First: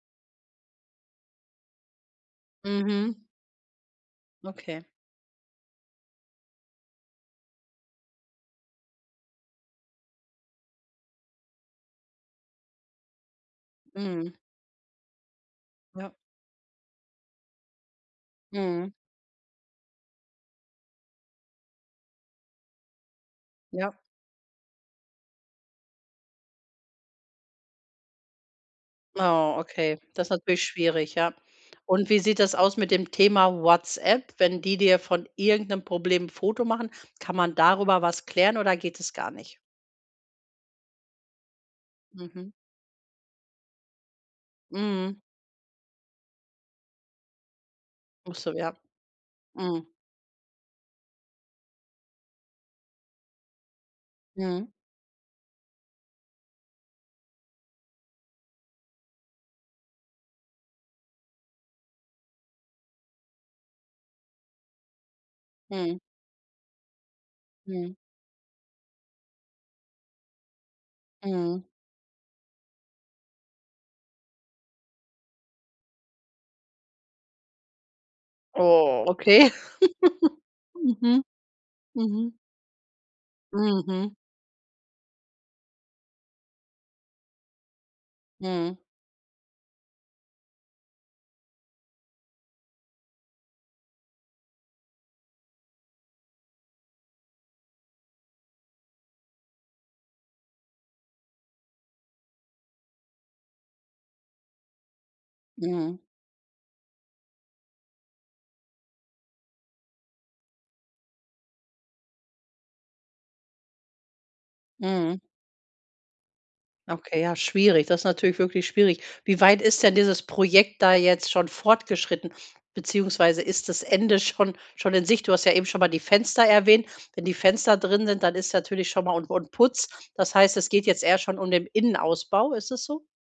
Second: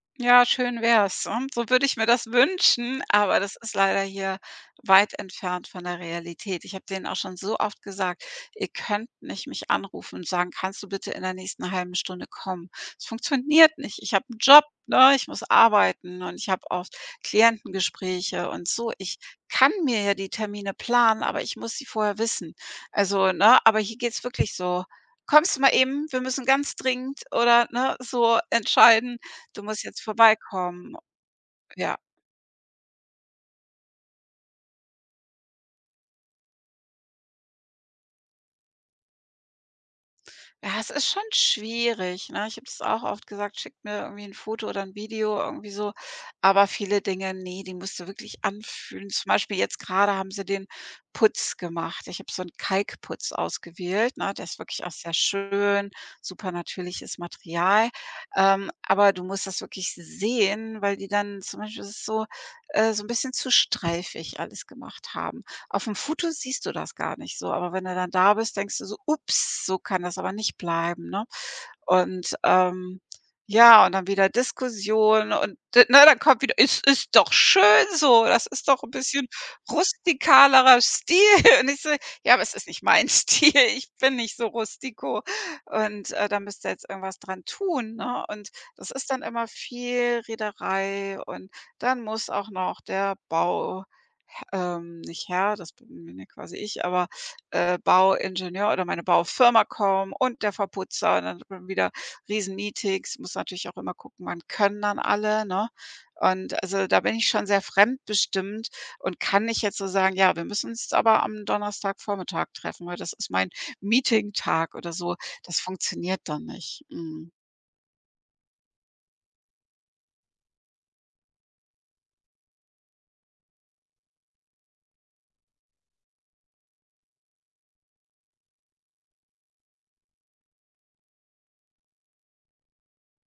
Ja, schön wär's, und so würde ich mir das wünschen, Mhm. aber das ist leider hier Okay. weit entfernt von der Realität. Ich hab denen auch schon so oft gesagt: „Ihr könnt nicht mich anrufen und sagen: ‚Kannst du bitte in der nächsten halben Stunde kommen?‘“ Es funktioniert nicht. Ich habe Mhm. 'n Job, ne, ich muss Ja. arbeiten und ich habe auch Klientengespräche und so. Mhm. Ich kann mir ja die Termine planen, aber ich muss sie vorher wissen. Also, ne? Aber Ja. hier geht's wirklich so: „Kommst du mal eben, wir müssen ganz dringend,“ oder ne? So entscheiden, Oh, du musst okay, jetzt das ist natürlich vorbeikommen schwierig, ja. ja. Und wie sieht das aus mit dem Thema WhatsApp, wenn die dir von irgend 'nem Problem 'n Foto machen? Kann man darüber was klären oder geht das gar nicht? Ja, es ist schon schwierig, ne? Mhm. Ich habe das auch oft gesagt: „Schickt mir irgendwie 'n Foto oder 'n Mhm. Video irgendwie so“, aber viele Dinge, ne, die musst du Ach wirklich so, ja. anfühlen. Zum Beispiel jetzt Mhm. grade haben sie den Putz gemacht. Ich hab so 'n Kalkputz ausgewählt, ne? Der ist Mhm. wirklich auch sehr schön, supernatürliches Material. Ähm, aber du musst das wirklich sehen, weil die dann zum Beispiel ist es so, äh, so 'n bisschen zu streifig alles gemacht haben. Auf 'm Mhm. Foto siehst du das gar nicht so, aber wenn Mhm. du dann da bist, denkst du so: „Ups, so kann das aber nicht bleiben, ne?“ Mhm. Und, ähm, ja, und dann wieder Diskussion und d ne, dann kommt wieder: „Es ist doch schön so, das ist doch 'n Oh, bisschen okay. rustikalerer Stil.“ Mhm. Und ich so: „Ja, Mhm. aber es ist nicht mein Stil, ich bin Mhm. nicht so rustiko und, äh, da müsst ihr jetzt irgendwas dran tun“, ne? Und Mhm. das ist dann immer viel Rederei, und dann muss auch noch der Bauh h ähm, nicht Herr, das bin bin ja quasi ich, aber, äh, Bauingenieur oder meine Baufirma kommen und der Verputzer und dann hat man wieder Riesenmeetings. Muss natürlich auch immer gucken, wann können dann alle, ne? Mhm. Und also da bin ich schon sehr fremdbestimmt und kann nicht jetzt so sagen: „Ja, wir müssen uns jetzt aber am Donnerstagvormittag treffen, weil das ist mein Meeting-Tag“, oder so. Mhm. Das funktioniert dann nicht. Okay, Mhm. ja schwierig, das ist natürlich wirklich schwierig. Wie weit ist denn dieses Projekt da jetzt schon fortgeschritten, beziehungsweise ist das Ende schon schon in Sicht? Du hast ja eben schon mal die Fenster erwähnt. Wenn die Fenster drin sind, dann ist natürlich schon mal und und Putz. Das heißt, es geht jetzt eher schon um den Innenausbau. Ist das so?